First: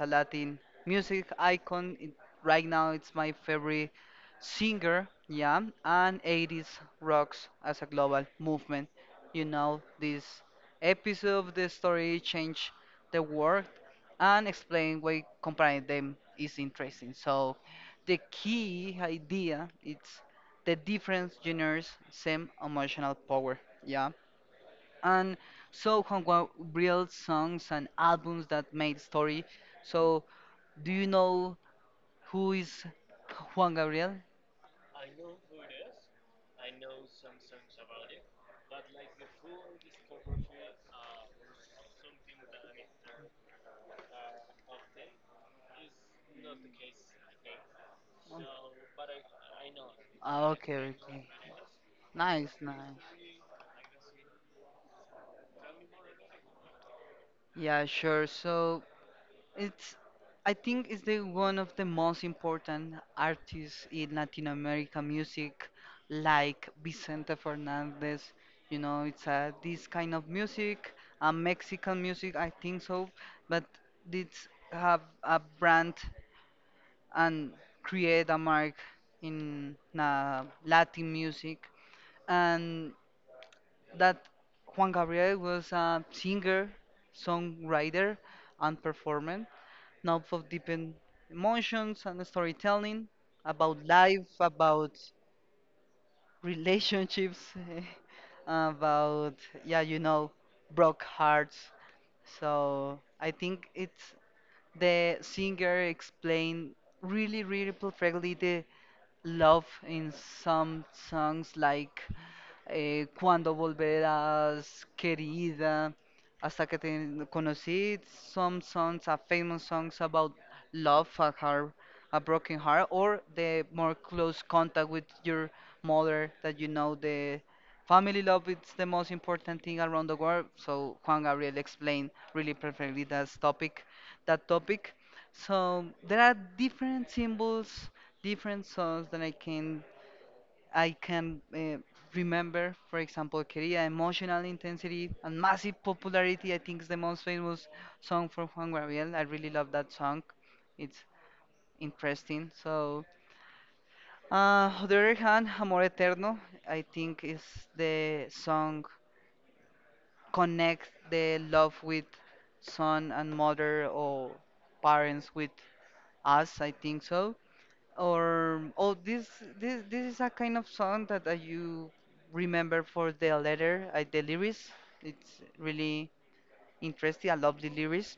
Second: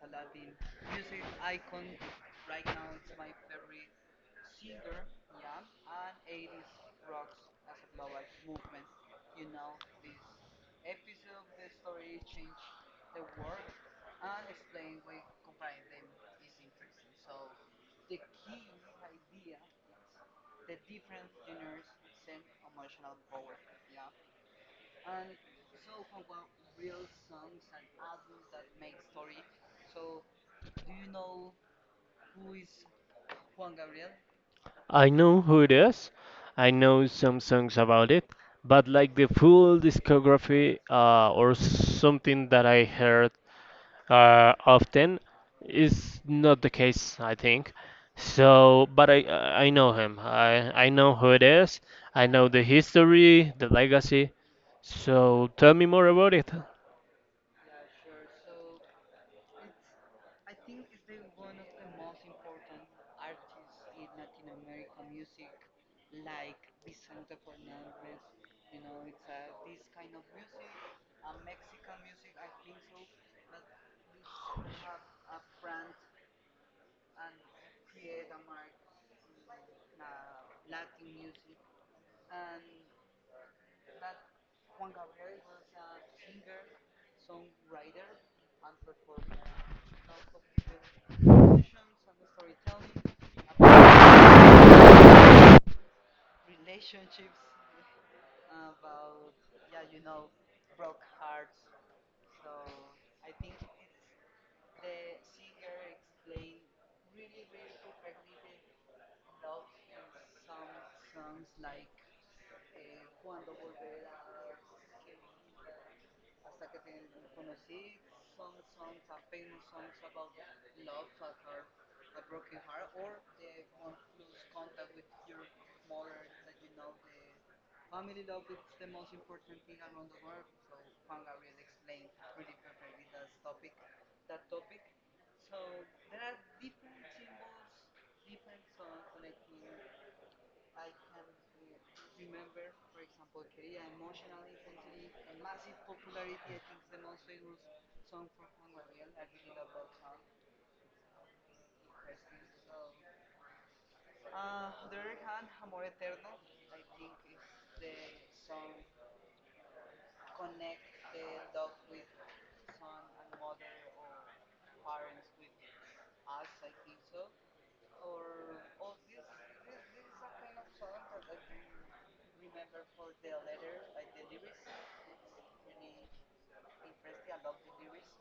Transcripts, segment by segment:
a Latin music icon. Right now it's my favorite singer, yeah, and 80s rocks as a global movement. You know, this episode of the story change the world and explain why comparing them is interesting. So the key idea is the different genres same emotional power. Yeah. And so Hongwa built songs and albums that made story. So do you know who is Juan Gabriel? I know who it is. I know some songs about it, but like the full discography or something that I heard often is not the case, I think. But I know him. Ah, I okay, know who it is. I know nice. the history, the legacy. So tell me more about it. Yeah, sure. So it's, I think, is the one of the most important artists in Latin America music, like Vicente Fernandez. You know, it's this kind of music, Mexican music, I think so. But it's have a brand and create a mark in Latin music, and that Juan Gabriel was a singer, songwriter, and performer now for deepen emotions and storytelling about life, about relationships, about yeah, you know, broke hearts. So I think it's the singer explained really, really perfectly the love in some songs like cuándo volverás, querida, hasta que te conocí. Some songs are famous songs about love, a heart, a broken heart, or the more close contact with your mother that you know the family love is the most important thing around the world. So Juan Gabriel explained really perfectly that topic, that topic. So there are different symbols, different songs that I can remember, for example, Querida, Emotional Intensity, and Massive Popularity. I think is the most famous song for Juan Gabriel. I really love that song. It's interesting. So, on the other hand, Amor Eterno, I think is the song connects the love with son and mother or parents with us. I think so. Or oh, this is a kind of song that you remember for the letter, the lyrics. It's really interesting. I love the lyrics.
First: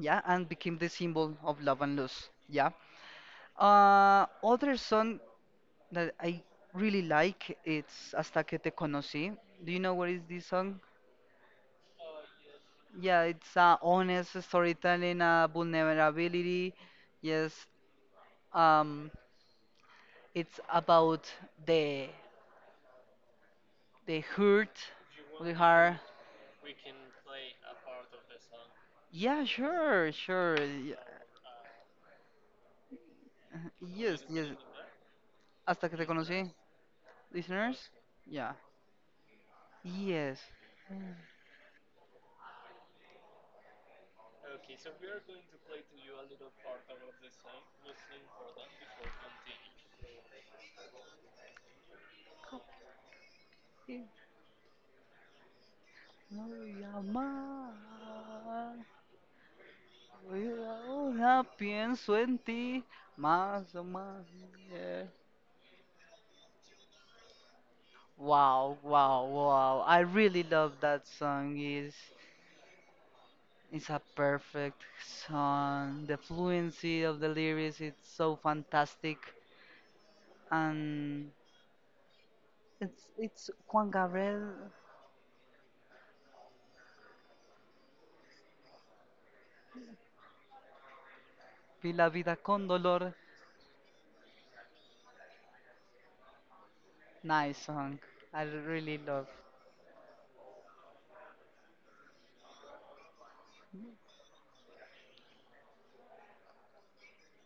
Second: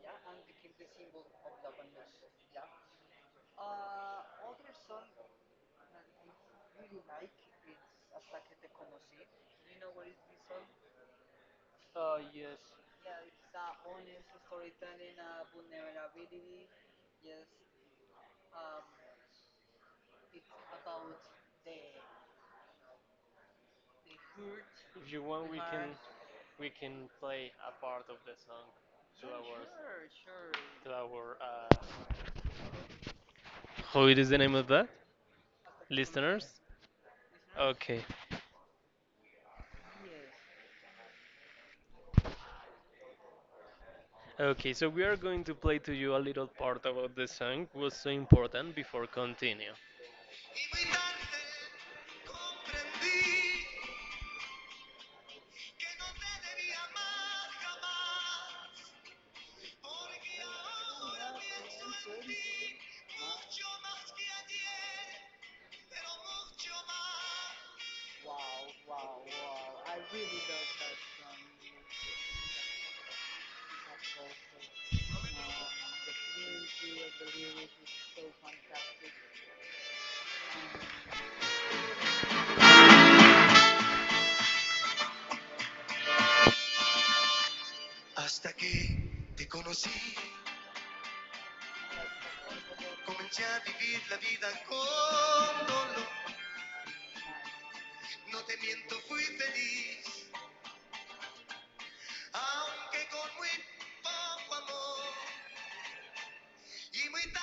Yeah, and became the symbol of love and loss. Yeah. Other song that I really like it's Hasta que te conocí. Do you know what is this song? Yes, Yeah, it's honest storytelling, vulnerability. Yes, um, it's about the they hurt if you really want, hard. we can play a part of the song Yeah, sure, sure, to yeah. our oh, it Yes, is the yes. name of that? Hasta que te conocí, listeners. Okay. Yeah. Yes. Okay, so we are going to play to you a little part about the song was so important before continue. Capaz no llamar, y ahora pienso en ti más o más, yeah. Wow, wow, wow. I really love that song. It's a perfect song. The fluency of the lyrics, it's so fantastic. And Juan Gabriel, "Vi la vida con dolor," nice song. I really love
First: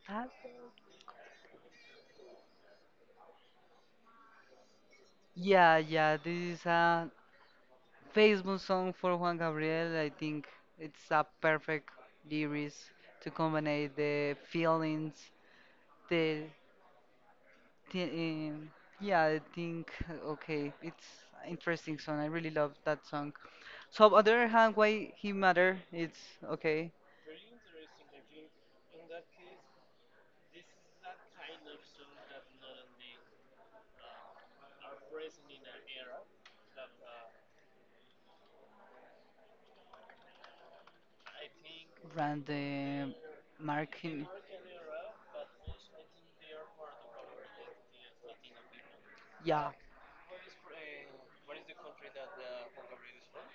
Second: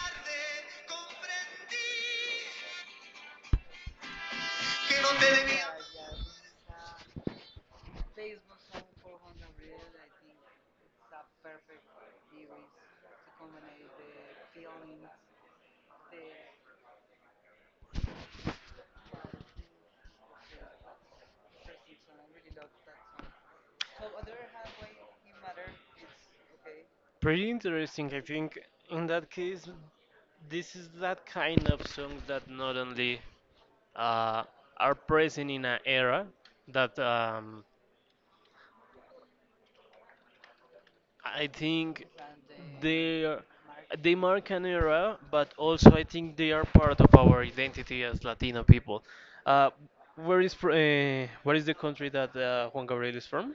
that. Yeah, yeah, this is a Facebook song for Juan Gabriel. I think it's a perfect lyrics to combine the feelings, the, the yeah, I think okay, it's interesting song. I really love that song. So on the other hand, why he matter? It's okay. Pretty interesting, I think. In that case, this is that kind of songs that not only uh, are present in an era that I think Random they are- mark they him. mark an era, but also I think they are part of our identity as Latino people. Uh, Yeah. uh, where is the country that Juan Gabriel is from?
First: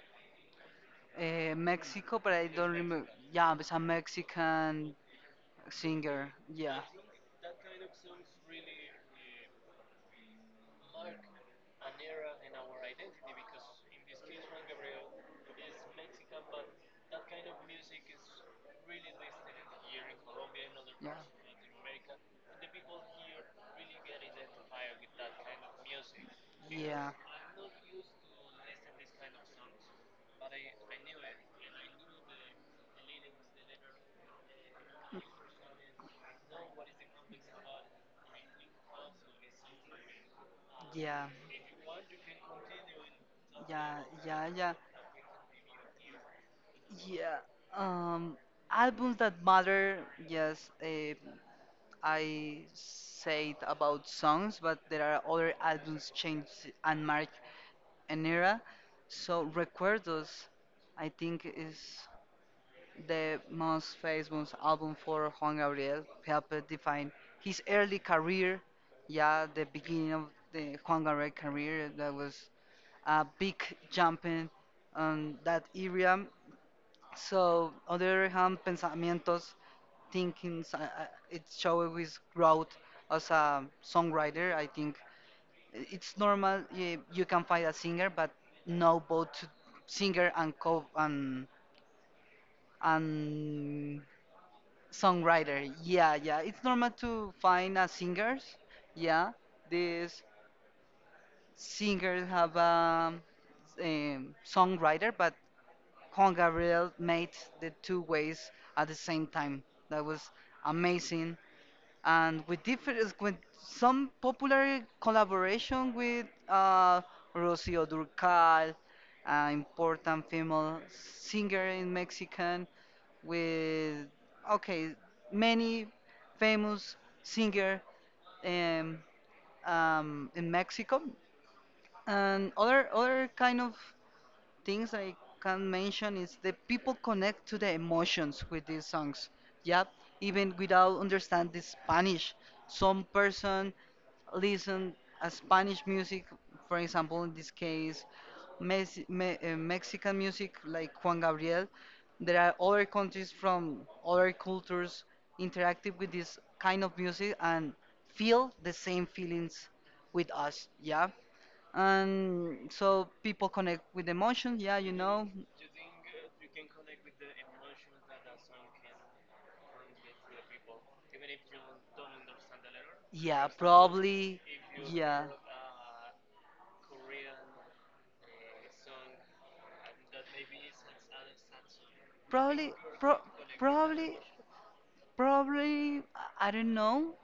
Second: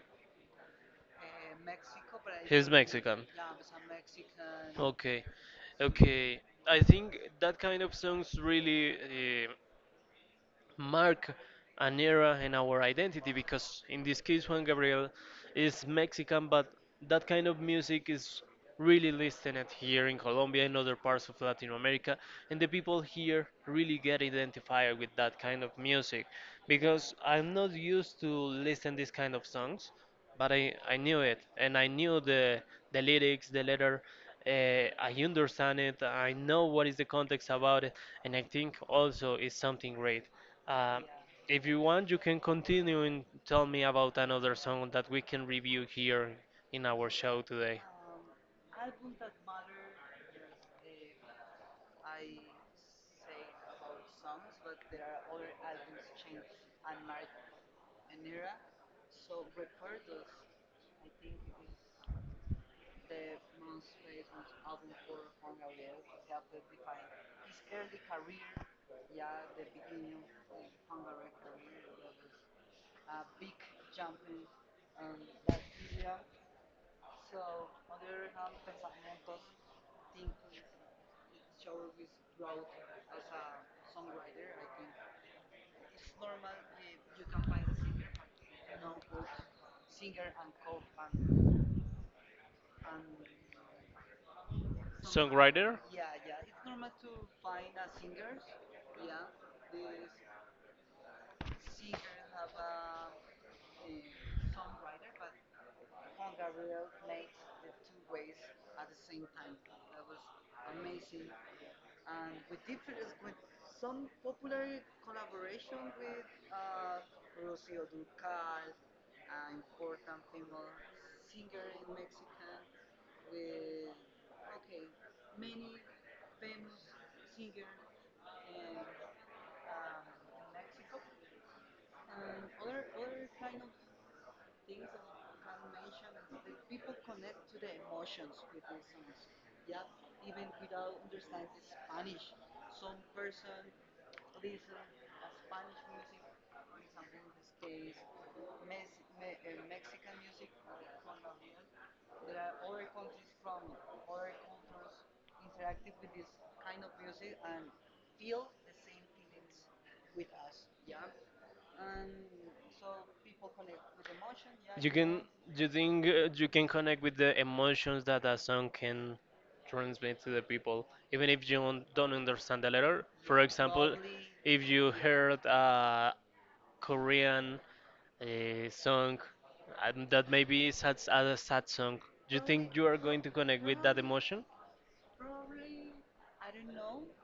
Mexico, but I don't remember. Yeah, it's a Mexican Okay, singer. okay. I Yeah. think that kind of songs really mark an era in our In identity, because in this case Juan is Gabriel is Mexican, but that kind of music is really listened here in Colombia and other parts of Latin America, and the people here really get identified with that kind of music I because I'm not used to listen this kind of songs, but I knew knew it the and I knew the lyrics, the letter. I understand it. I know what is the context about it, and I think also it's something great. Uh, yeah. if you want, you can continue and tell me Yeah, about yeah, another yeah, song that we can review here in our yeah. show today. Um, Albums that matter. Yes, eh, I said about songs, but there are other albums change and mark an era. So Recuerdos, I think, is the most famous album for Juan Gabriel. Helped define his early career. Yeah, the beginning of the Juan Gabriel career that was a big jumping on that era. So, on the other hand, pensamientos, thinkings, it shows his growth as a songwriter. I think it's normal you, you can find a singer, but no both singer and co and songwriter. Ryder, Yeah, yeah, it's normal to find a singers. Yeah, these singers have a songwriter, but Juan Gabriel made the two ways at the same time. That was amazing. And with different, with some popular collaboration with Rocío Durcal, important female singer in Mexican, with okay, many famous singer um, in Mexico, and other kind of things I can mention is the people connect to the emotions with these songs. Yeah, even without understanding Spanish, some person listen a Spanish music, for example, in this case, Mexican music like Juan Gabriel. There are other countries from other cultures interactive with this kind of music and feel the same feelings with us. Yeah, and so people connect with emotion, yeah, you know. do you think you can connect with the emotions that a song can transmit to the people, even if you don't understand the letter? Yeah, probably. If you Yeah. heard a Korean a song and that maybe is sad, a sad song. Do you Probably, think you are pro going to connect with probably, emotion? probably, I don't know,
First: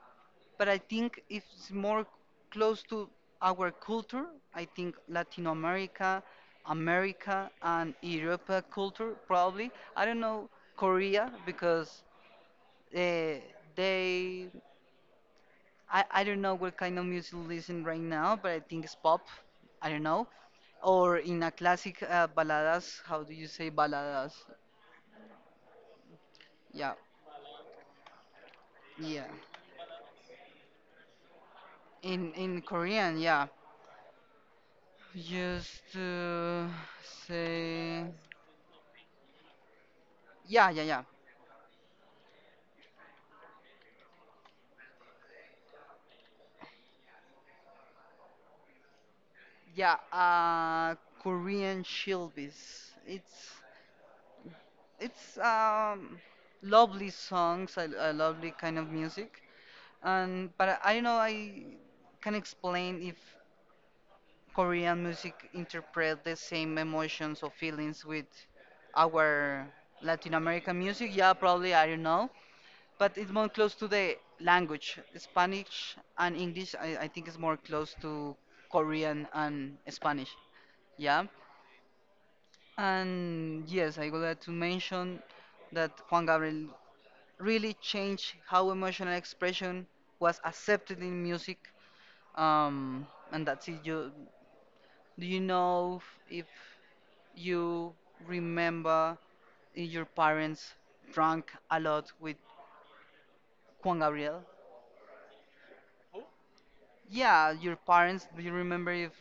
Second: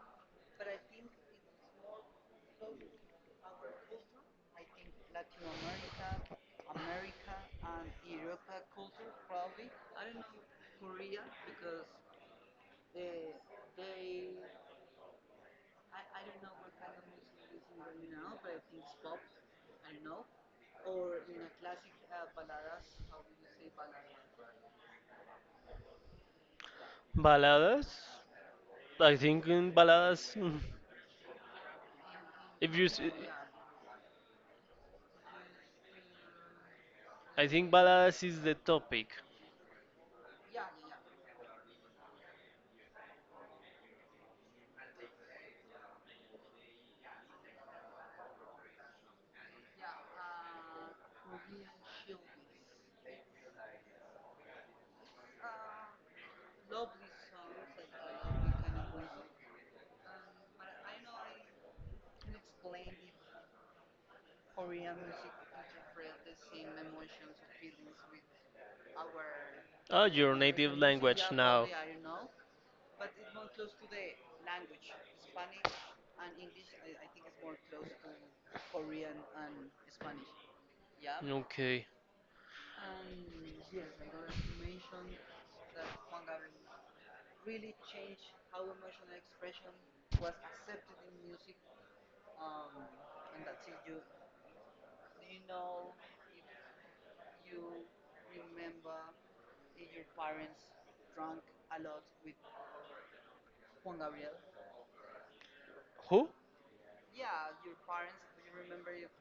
but I think it's more close to our culture. I think Latin America, America, and Europa culture, probably. I don't know Korea because uh, they I don't know what kind of music listen right now, but I think it's pop. I don't know. Or in a classic baladas, how do you say baladas? Yeah, Baladas? I yeah. think in baladas, In if you, s- Korean, yeah. Just I think say baladas is the topic. yeah, yeah, yeah, yeah. Korean shilbis. It's lovely songs, a lovely kind of music. And but I don't know. I can explain if Korean music interpret the same emotions or feelings with our Ah, Latin you're American music? Yeah, probably, I don't know. But it's more close to the language. Spanish and English, I think, is more close to Korean and Spanish. Yeah. okay. And yes, I would like to mention that Juan Gabriel really changed how emotional expression was accepted in music. And that's it. Do you know if you remember your parents drank a lot with Juan Gabriel? Who? Yeah, your parents. Do you remember if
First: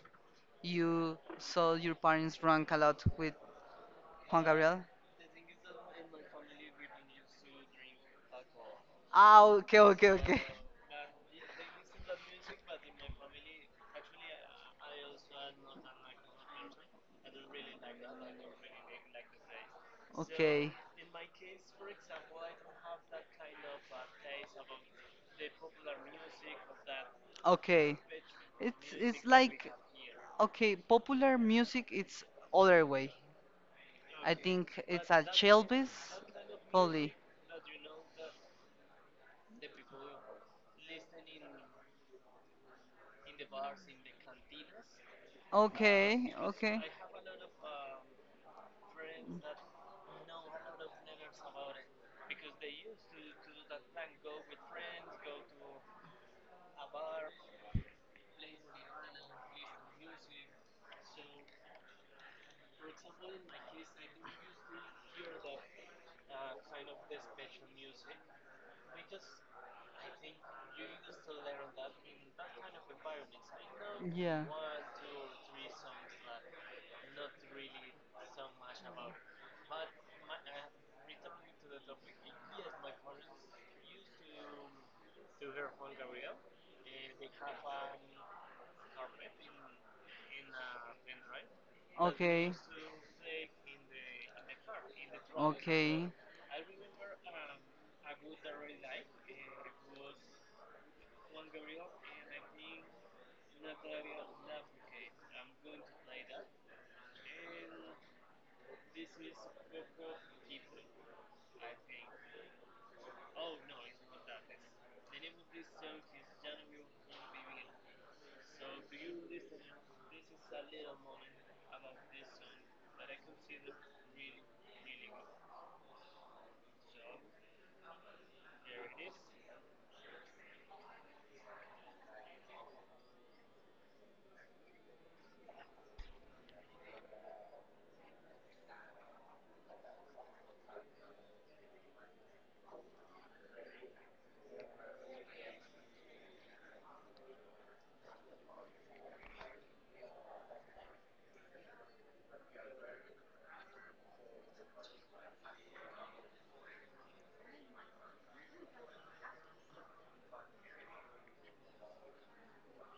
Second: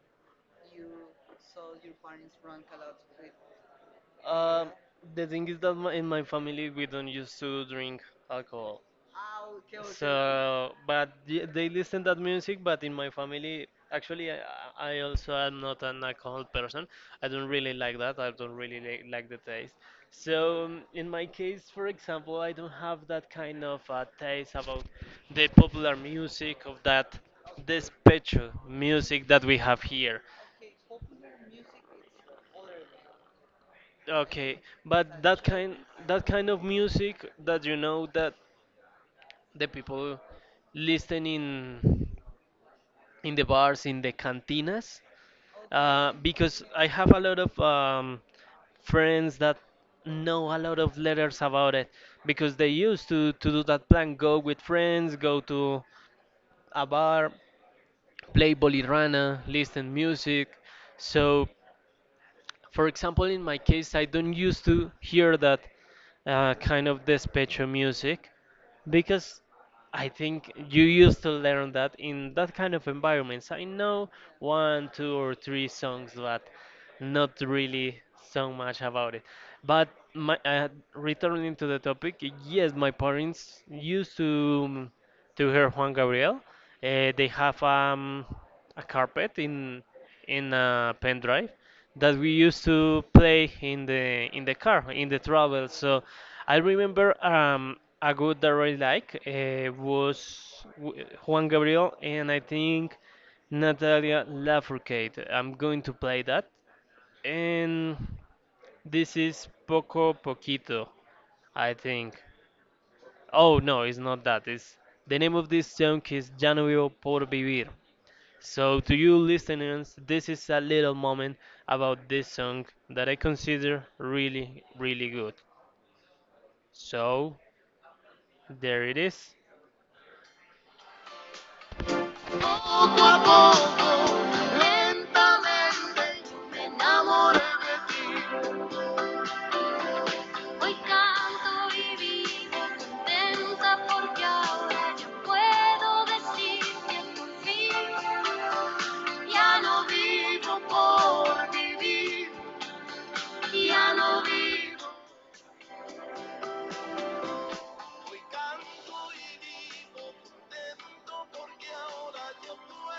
you saw your parents drunk a lot with Juan Um, Gabriel? the thing is that in my family we don't used to drink alcohol. Ah, okay, okay, okay. But they listen that music. But in my family, actually, I also am not an alcohol person. I don't really like that. I don't really like the taste. So Okay, um, in my case, for example, I don't have that kind of taste about the popular music of that okay. despecho It's music that we like have here. okay, popular music. It's other way. I Okay, think it's a but Chelvis, that kind of probably. music that you know that the people listen in the bars in the cantinas Okay, because okay. I have a lot of friends that know a lot of letters about it because they used to do that plan go with friends, go to a bar, play bolirana, listen music. So, for example, in my case, I don't used to hear that kind of despecho music because I think you used to learn that in that kind of environments. I know Yeah. one, two, or three songs, but not really so much about it. But returning to the topic, yes, my parents used to hear Juan Gabriel. They have a carpet in a pen drive that we Okay. used to play in the car in the travel. So Okay. I remember a good that I really like was Juan Gabriel and I think Natalia Lafourcade. I'm going to play that. And this is Poco Poquito, I think. Oh no, it's not that. It's the name of this song is Ya no vivo por vivir. So to you listeners, this is a little moment about this song that I consider really, really good. So there it is. Poco a poco, lentamente, me enamoré de ti. Hoy canto y vivo contenta porque ahora yo puedo decir que por fin ya no vivo por vivir, ya no vivo,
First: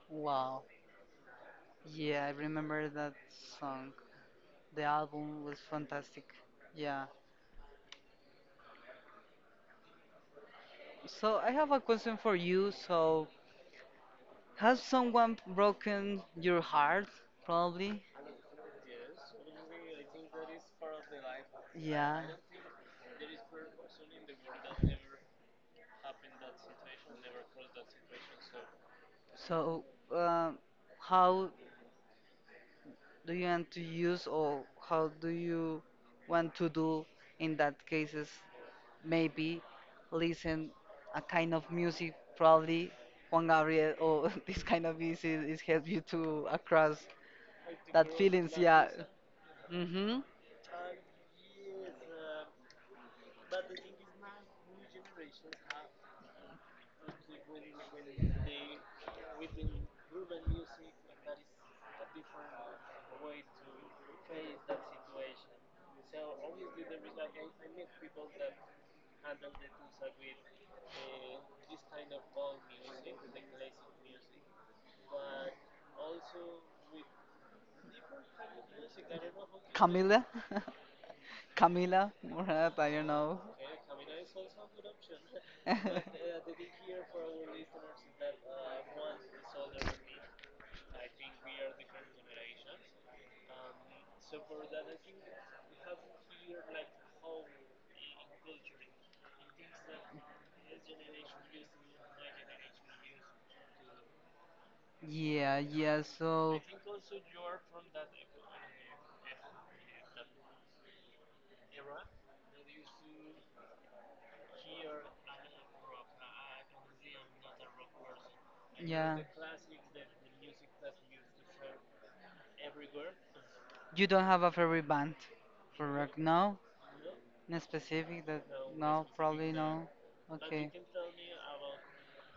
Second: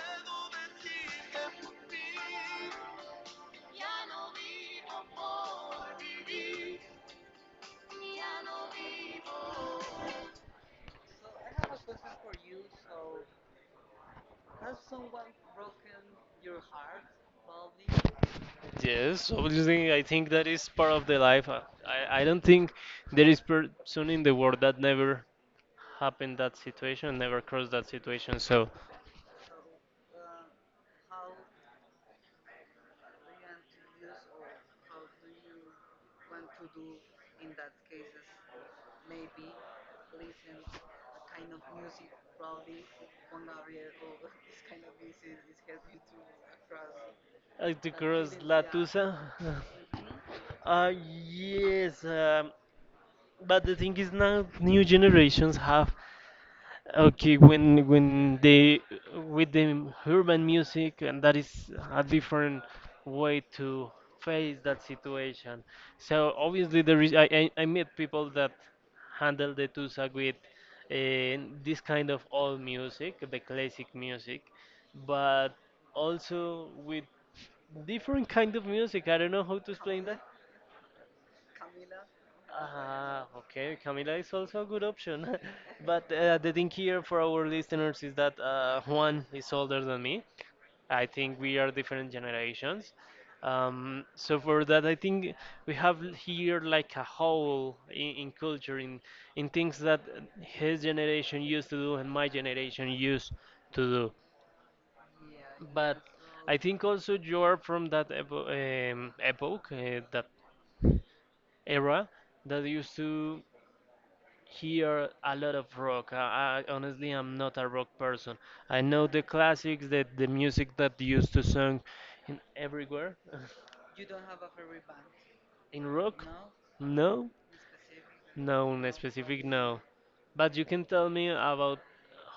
Wow. Yeah, I remember that song. ya no The vivo album was por fantastic. vivir, Yeah. ya no vivo. So I have a question for you. So has someone broken your heart? Probably. Yes, obviously, I think that is part of the life. I, I Yeah. I don't think there is person in the world that never happened that situation, never crossed that situation. So, So um, how do you want to use or how do you want to do in that cases? Maybe listen a kind of music. Probably Juan Gabriel or this kind of music is help you to across to that cross, feelings. Yeah. uh, Mhm. uh, yes, but the thing is now new generations have okay, when they with the urban music and that is a different way to face that situation. So obviously there is I meet people that handle the tusa with this kind of old music, the classic music, but also with different kind of music. I don't know how to explain Camila, Camila Murat, I don't ah, know. okay, Camila is also a good option. But the thing here for our listeners is that Juan is older than me. I think we are different generations. So for that, I think we have here like a hole in culture, in things that his generation used to do and my generation used to do. Yeah, But yeah, I so. think also you are from that epoch, that era that used to hear a lot of rock. I honestly am not a rock person. I know Yeah. the classics, the music that used to sung in everywhere. You don't have a favorite band In for rock? rock, No? no, No specific that no, in no, specific, probably no. no. But you Okay. can tell me about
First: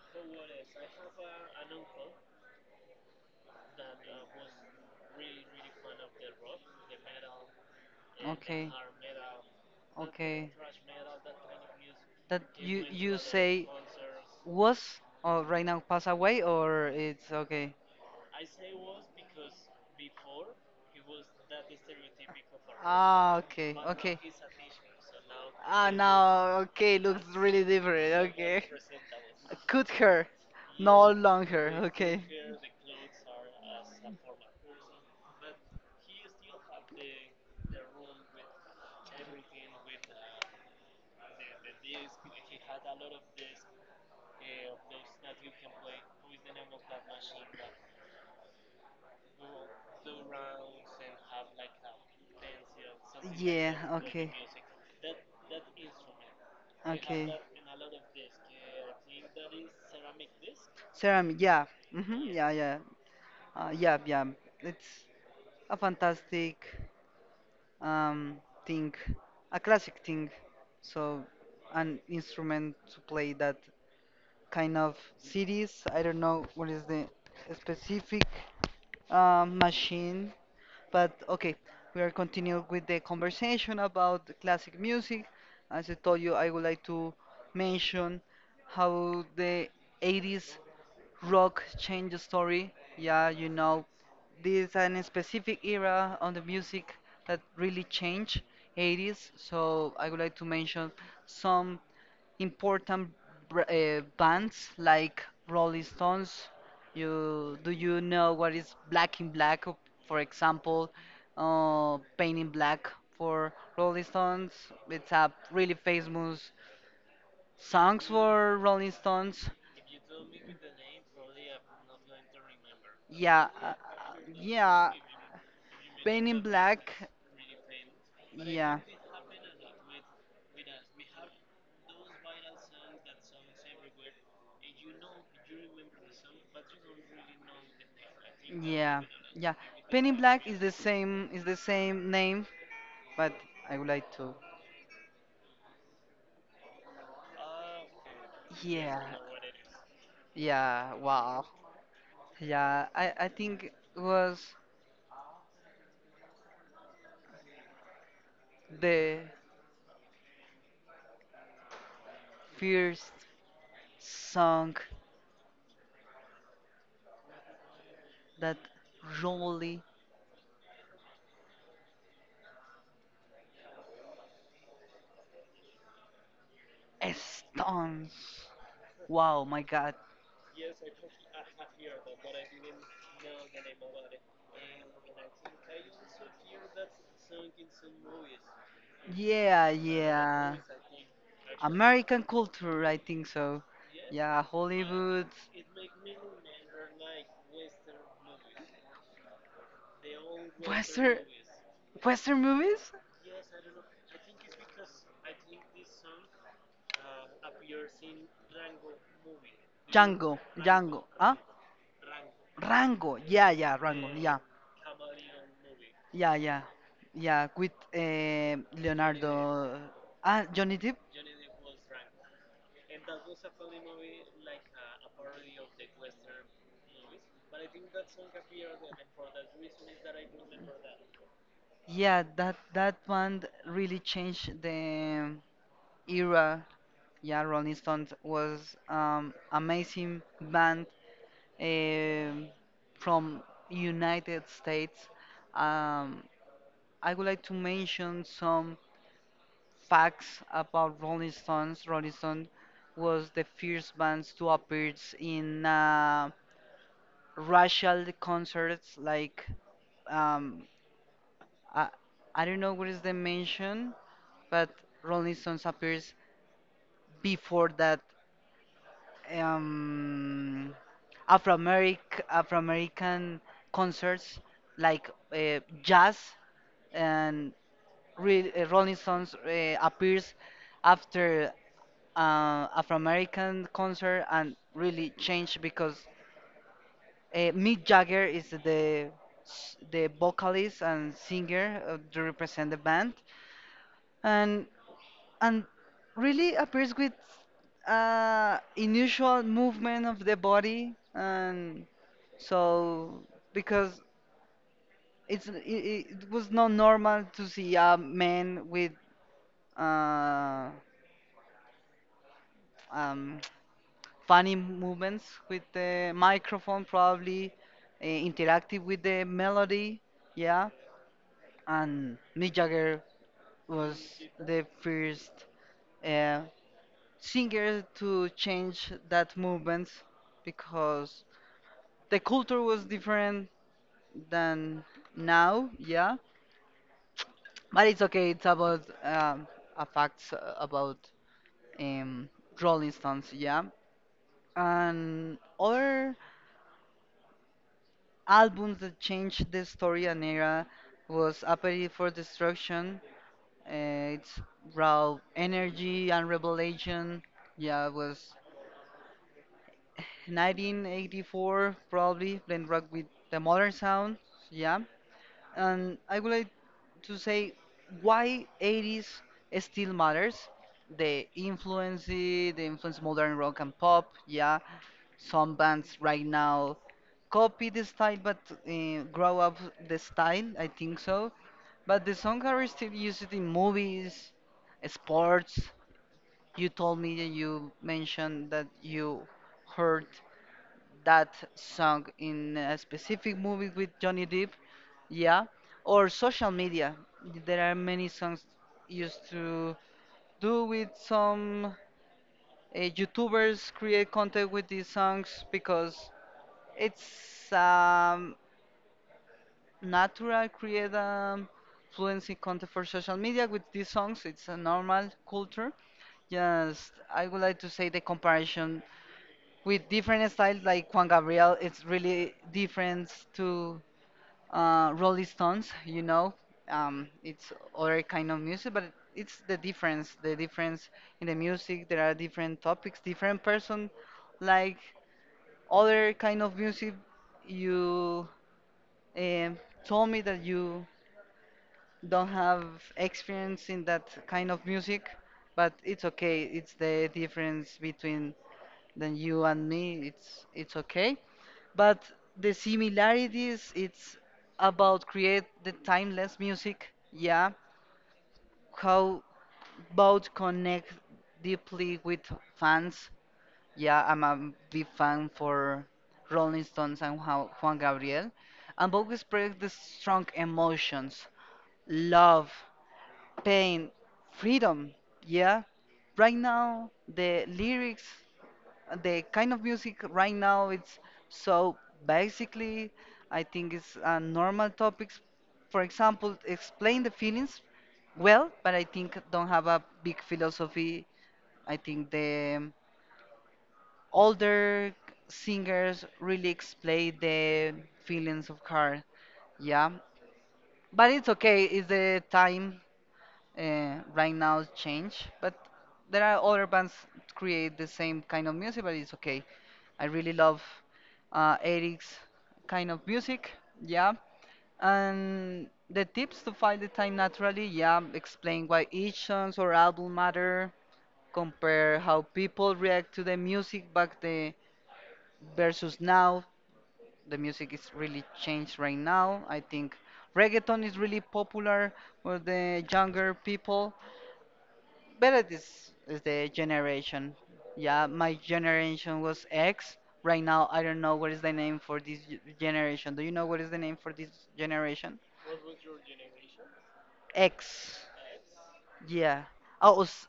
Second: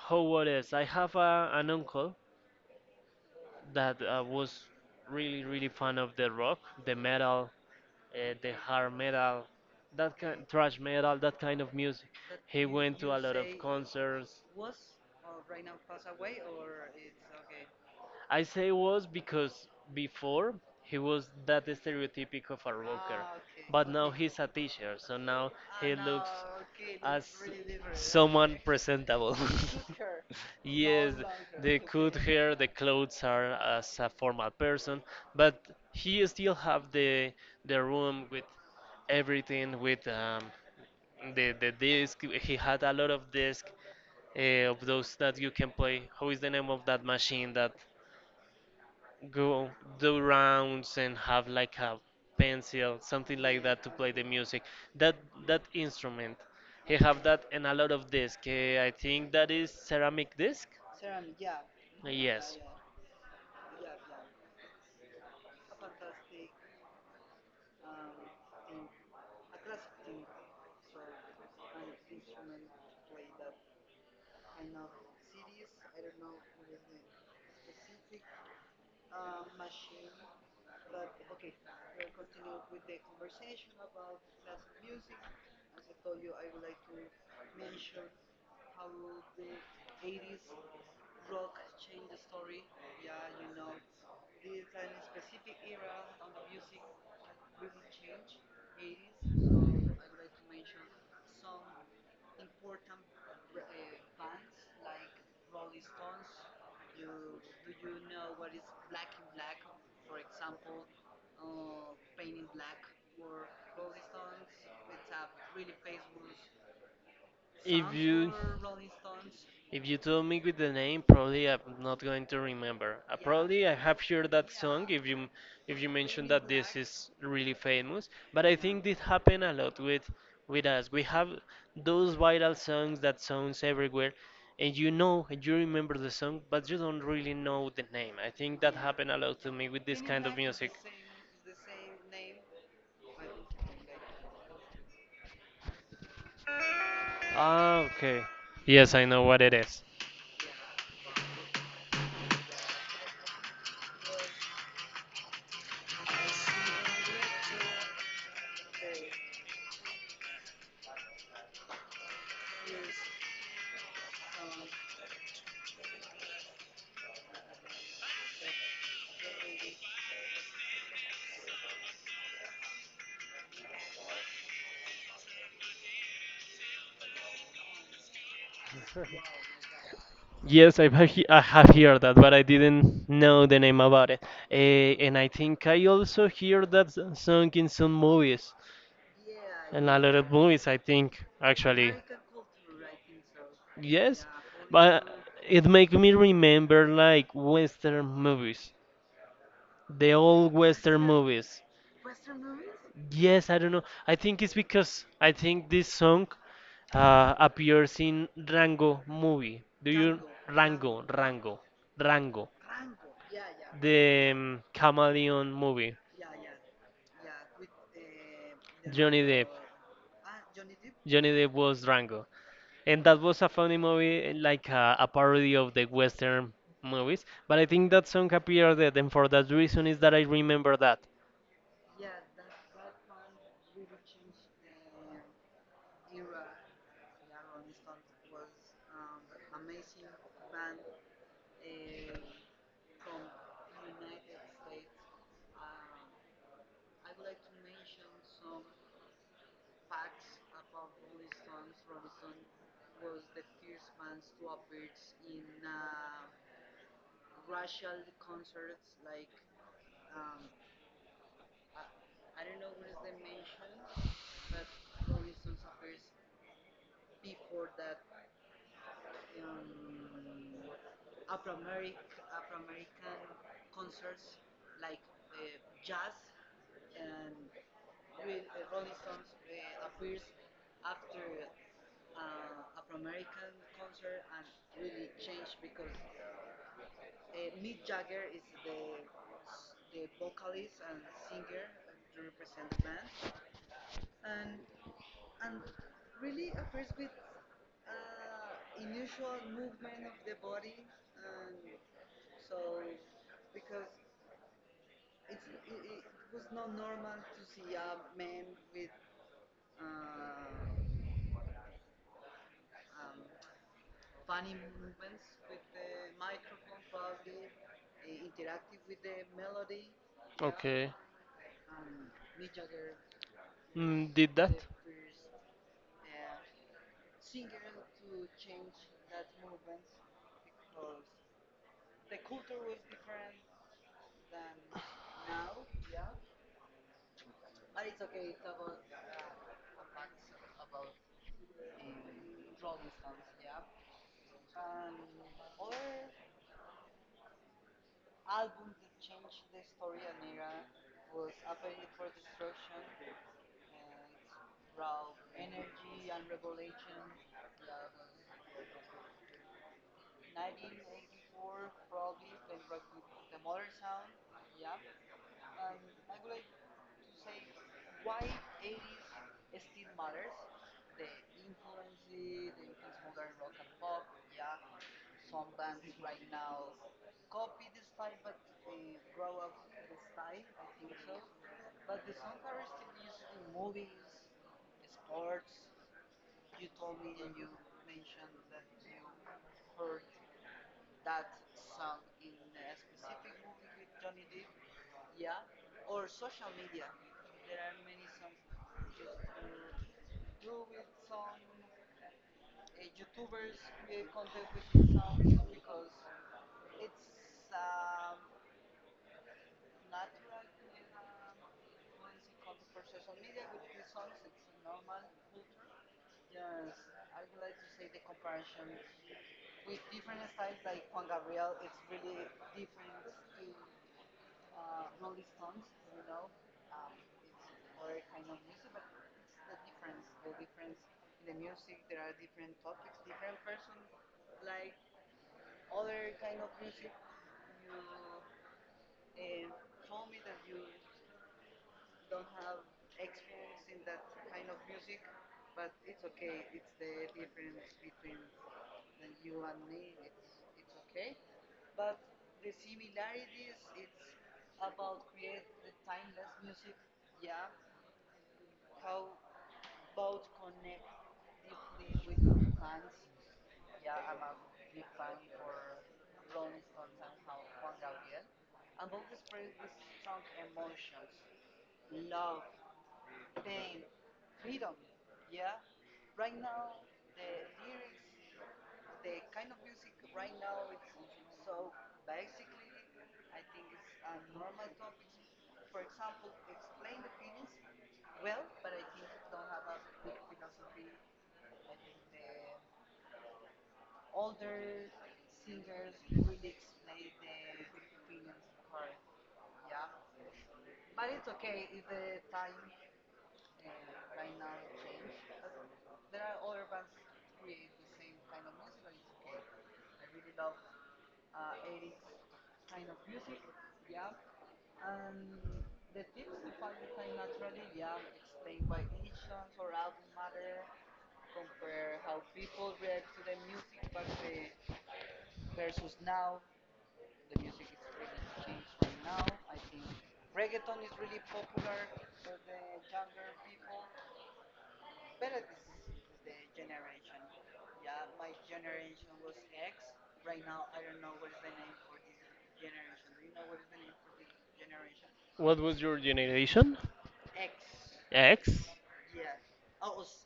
how what is. I have an uncle that was really, really fan of the rock, the metal, the Okay. hard metal, that kind, Okay. thrash metal, that kind of music. That you say Concerts, was or right now pass away or it's okay. I say was because before he was that stereotypic of a. Ah, okay, Now okay. he's a teacher, so now Ah, now okay, looks really different. someone Okay. presentable. Cut hair, You no long hair. put Okay. here the clothes are as a formal person, but he still have the room with everything with the disc. He had a lot of disc of those that you can play. How is the name of that machine that? Go do rounds and have like a pencil, something like Yeah, that to play the okay. music. That that instrument, he have Okay. that and a lot of disc. Eh, I think that is ceramic disc. Ceramic, yeah. Hmm. Yeah, yeah. Yeah, yeah. It's a fantastic um, thing, a classic thing. So, an instrument to play that kind of series. I don't know what is the specific machine, but okay, we are continuing with the conversation about the classic music. As I told you, I would like to mention how the 80s rock changed the story. Yeah, you know, this is a specific era on the music that really changed 80s. So I would like to mention some important bands like Rolling Stones. You Do you know what is Black in Black, for example, Paint in Black for Rolling Stones. It's a really famous songs for Rolling Stones. If you told me with the name, probably I'm not going to remember. Yeah, Probably I have heard that song yeah, if you Paint in Black. is really famous. But I Yeah. think this happen a lot with us. We have those viral songs that sounds everywhere, and you know and you remember the song, but you don't really know the name. I think that Yeah, happened a lot yeah. to me with Penny Black is the same name, but I would like to. ah, okay. Yes, Yeah. I know what it is. Yeah, wow. Yeah, I think it was the first song that really stuns. Wow, my God. Yes, I've he I have heard that, but I didn't know the name about it. And I think I also hear that song in some movies, Yeah, in a lot of yeah. movies, I think, actually. American culture, I think so. Yes, Yeah, uh, Hollywood. it make me remember like Western movies, the old Western Western, movies. Western movies? Yes, I don't know. I think it's because I think this song appears in Rango movie. Django, Django, Rango, huh? Rango, Rango, the yeah. Chameleon movie. Yeah, yeah, yeah. With Leonardo, ah, Johnny Depp. Johnny Depp was Rango, and that was a funny movie, eh, like a parody of the Western movies. But I think that song appeared, there, and for that reason is that I remember that. Yeah, that that one really changed the era. Yeah, Rolling Stones was amazing band um from United States. Um, I would like to mention some facts about Rolling Stones. Rolling Stone was the first band to appear in. Racial concerts like um I, I don't know what is the mention but Rolling Stones appears before that um Afro American concerts like jazz and Rolling Stones appears after Afro American concert and really changed because Mick Jagger is the the vocalist and singer to represent the band, and and really appears with unusual movement of the body, and so because it's it, it it was not normal to see a man with uh, um, funny movements with the microphone, probably interactive with the melody, yeah, Eh, and Mick Jagger Mm, was did the first uh, singer to change that movement because the culture was different than now, yeah. But it's okay, it's about a facts about um, Rolling Stones, yeah. And other albums that changed the story and era was Appetite for Destruction. It's raw energy and revelation. Yeah, it was 1984 probably blend rock with the modern sound. Yeah, and I would like to say why 80s still matters. The influence modern rock and pop, yeah. Some bands right now copy the style but grow up the style, I think so. But the song are still used in movies, sports. You told me that you mentioned that you heard that song in a specific movie with Johnny Depp, yeah, or social media. There are many songs used to do with some YouTubers create content with these songs because it's natural create fluency content for social media with these songs. It's a normal culture. Just I would like to say the comparison with different styles like Juan Gabriel it's really different to Rolling Stones. It's other kind of music but it's the difference in the music. There are different topics, different person, like other kind of music. You um told me that you don't have experience in that kind of music, but it's okay, it's the difference between than you and me, it's okay. But the similarities it's about create the timeless music, yeah. How about connect deeply with fans? Yeah, I'm a big fan for Rolling Stones and Juan Gabriel, and both express the strong emotions: love, pain, freedom, yeah. Right now the lyrics, the kind of music right now, it's so basically, I think it's normal topics, for example explain the feelings well, but I think don't have a big philosophy. I think the older singers really explain the feelings of her, yeah. But it's okay, it's the time, right now change, but there are other bands create the same kind of music, but it's okay. I really love Eric's kind of music, yeah. And the tips to find the time naturally, yeah, explain why each songs or album matter, compare how people react to the music back the versus now. The music is really changed right now. I think reggaeton is really popular for the younger people, but this is the generation. Yeah, my generation was X. Right now, I don't know what is the name for this generation. Do you know what is the name for this generation? What was your generation? X. X. Yeah. Oh,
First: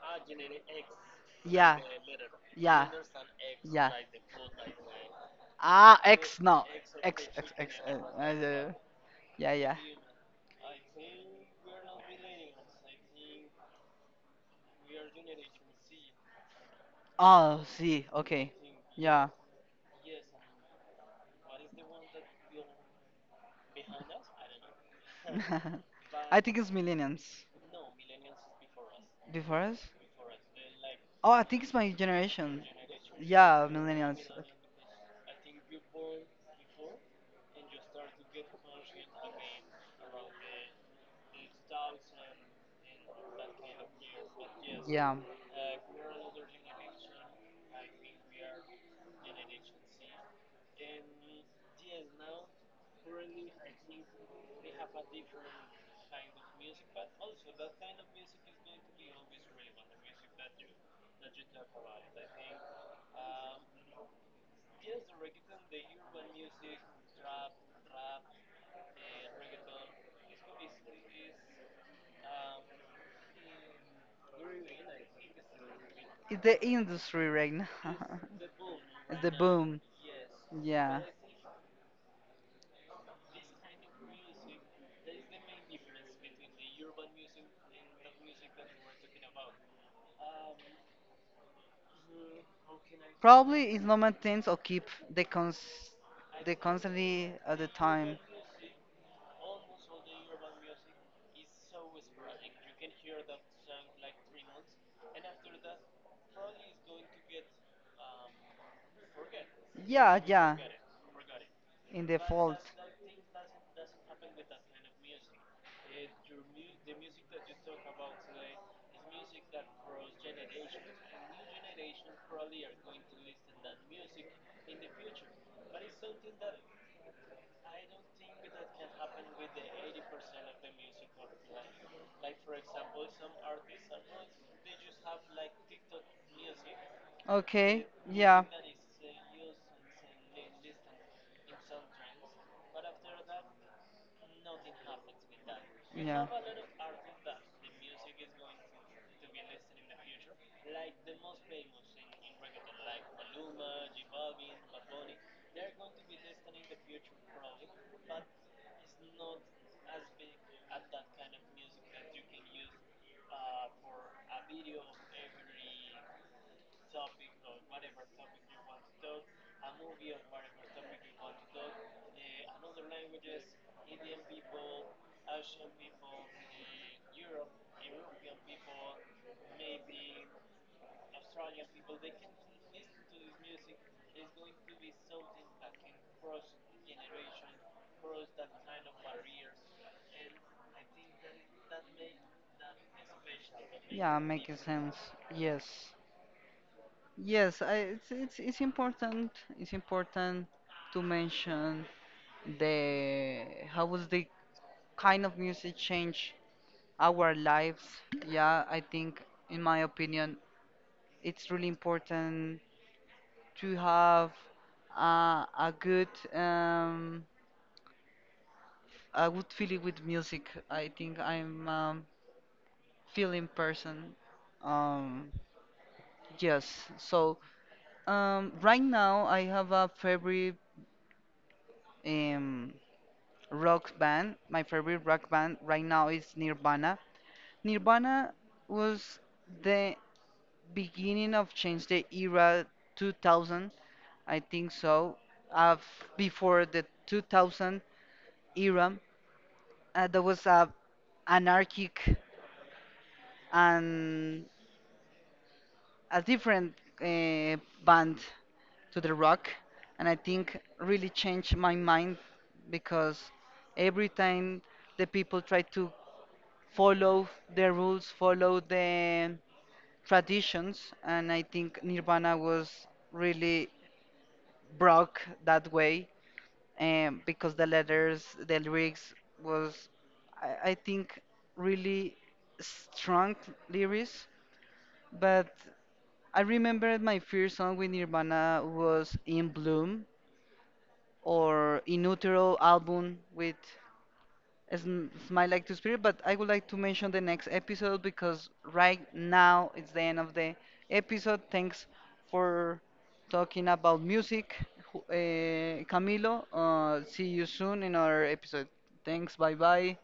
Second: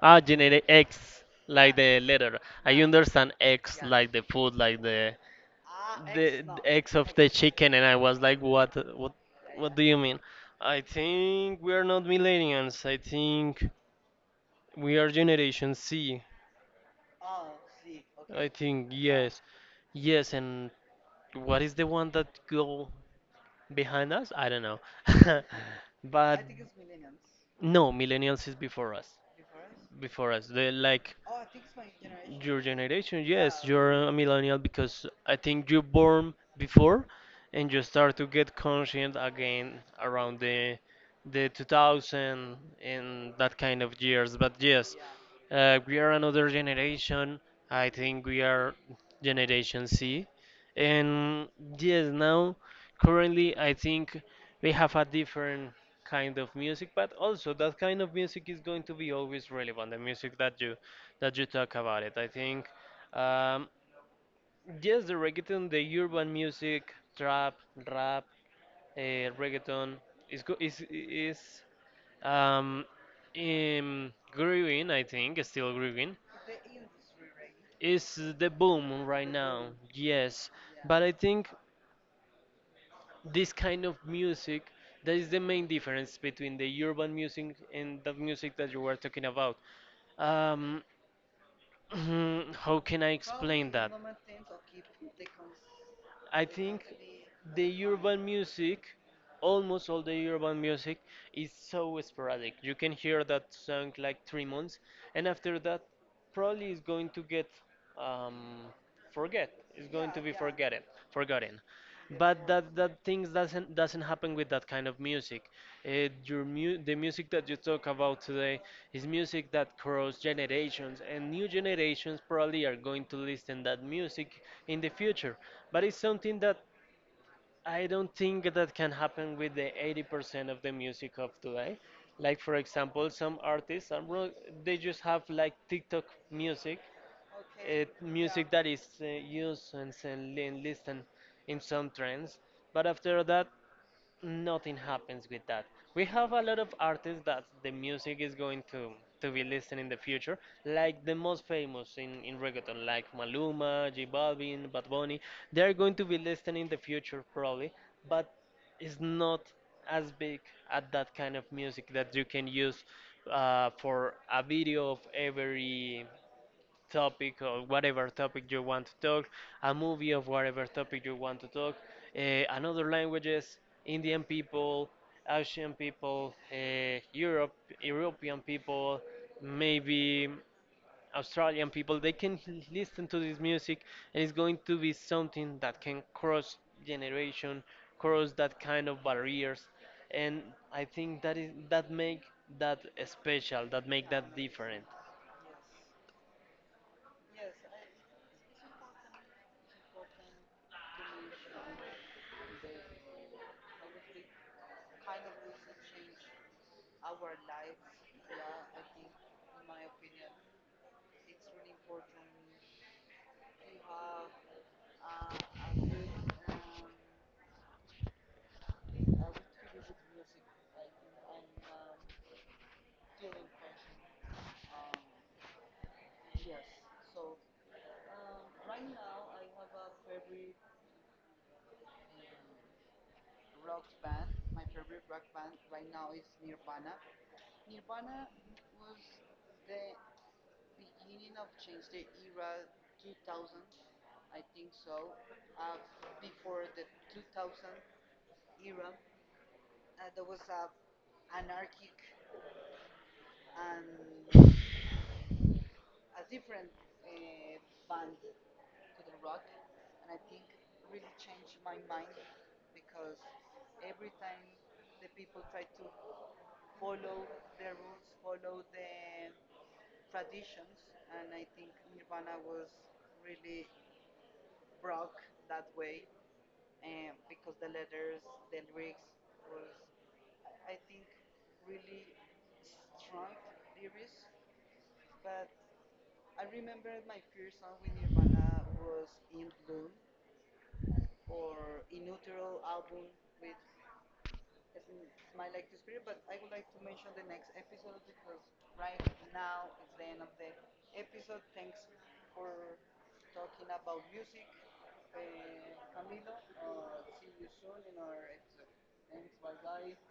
Ah, generate X, like yeah. the letter. I Yeah. understand X, Yeah. like the food, like the Ah, X, no. X, X, chicken, X. and I was like, uh, what? What yeah, yeah. do you mean? I think we are not millennials. I think we are Generation C. Oh, see. I Okay. think Yeah. yes. Yes, and what is the one that go behind us? I don't know. But I think it's millennials. no, millennials is before us. Before us? Before us, the like Oh, I think it's my your generation. generation, Yeah, you're a millennials. millennial because I think you born before and you start to get conscient again around the 2000 and that kind of years. But yes, Yeah, we are another generation. I think we are Generation C. And yes, now currently I think we have a different kind of music, but also that kind of music is going to be always relevant. The music that you talk about it. I think um, yes, the reggaeton, the urban music, trap, rap, uh, reggaeton is um, growing. I think it's still growing. it's the industry right now. Is the boom right The now? boom. Yes, but Yeah. I think this kind of music that is the main difference between the urban music and the music that you were talking about. Um, how can Probably it's not maintained or keep the cons I the think constantly at the the time. urban music, almost all the urban music, is so sporadic. You can hear that song like 3 months, and after that, probably is going to get um, forget, Yeah, yeah. forget it, forgotten. In the But fault. That things doesn't happen with that kind of music. The music that you talk about today is music that cross generations, and new generations probably are going to listen that music in the future. But it's something that I don't think that can happen with the 80% of the music of today. Like for example, some artists are they just have like TikTok music, the Okay. music that is used and, s- and li- and listen in some trends. But after that, nothing happens with that. We have a lot of artists that the music is going to be listened in the future, like the most famous in reggaeton, like Maluma, J Balvin, Bad Bunny. They are going to be listened in the future probably, but it's not as big at that kind of music that you can use for a video of every topic or whatever topic you want to talk, a movie of whatever topic you want to talk, uh, another languages, Indian people, Asian people, Europe, European people, maybe Australian people. They can listen to this music, and it's going to be something that can cross generation, cross that kind of barriers, and I think that is that make that special, that make Yeah, that makes different. sense. Yes. Yes, I, it's important to mention the how was the kind of music change our lives. Yeah, I think in my opinion it's really important to have uh, a good um a good feeling with music. I think I'm feeling person. Um Yes. So right now I have a favorite um, rock band. My favorite rock band right now is Nirvana. Nirvana was the beginning of change the era 2000, I think so. Of before the 2000 era, there was a anarchic and a different uh, band to the rock, and I think really changed my mind because every time the people try to follow the rules, follow the traditions, and I think Nirvana was really broke that way because the letters, the lyrics was, I think, really strong lyrics. But I remember my first song with Nirvana was In Bloom or In Utero album with Smile Like to Spirit, but I would like to mention the next episode because right now it's the end of the episode. Thanks for talking about music, Camilo. See you soon in our episode. Thanks, bye bye.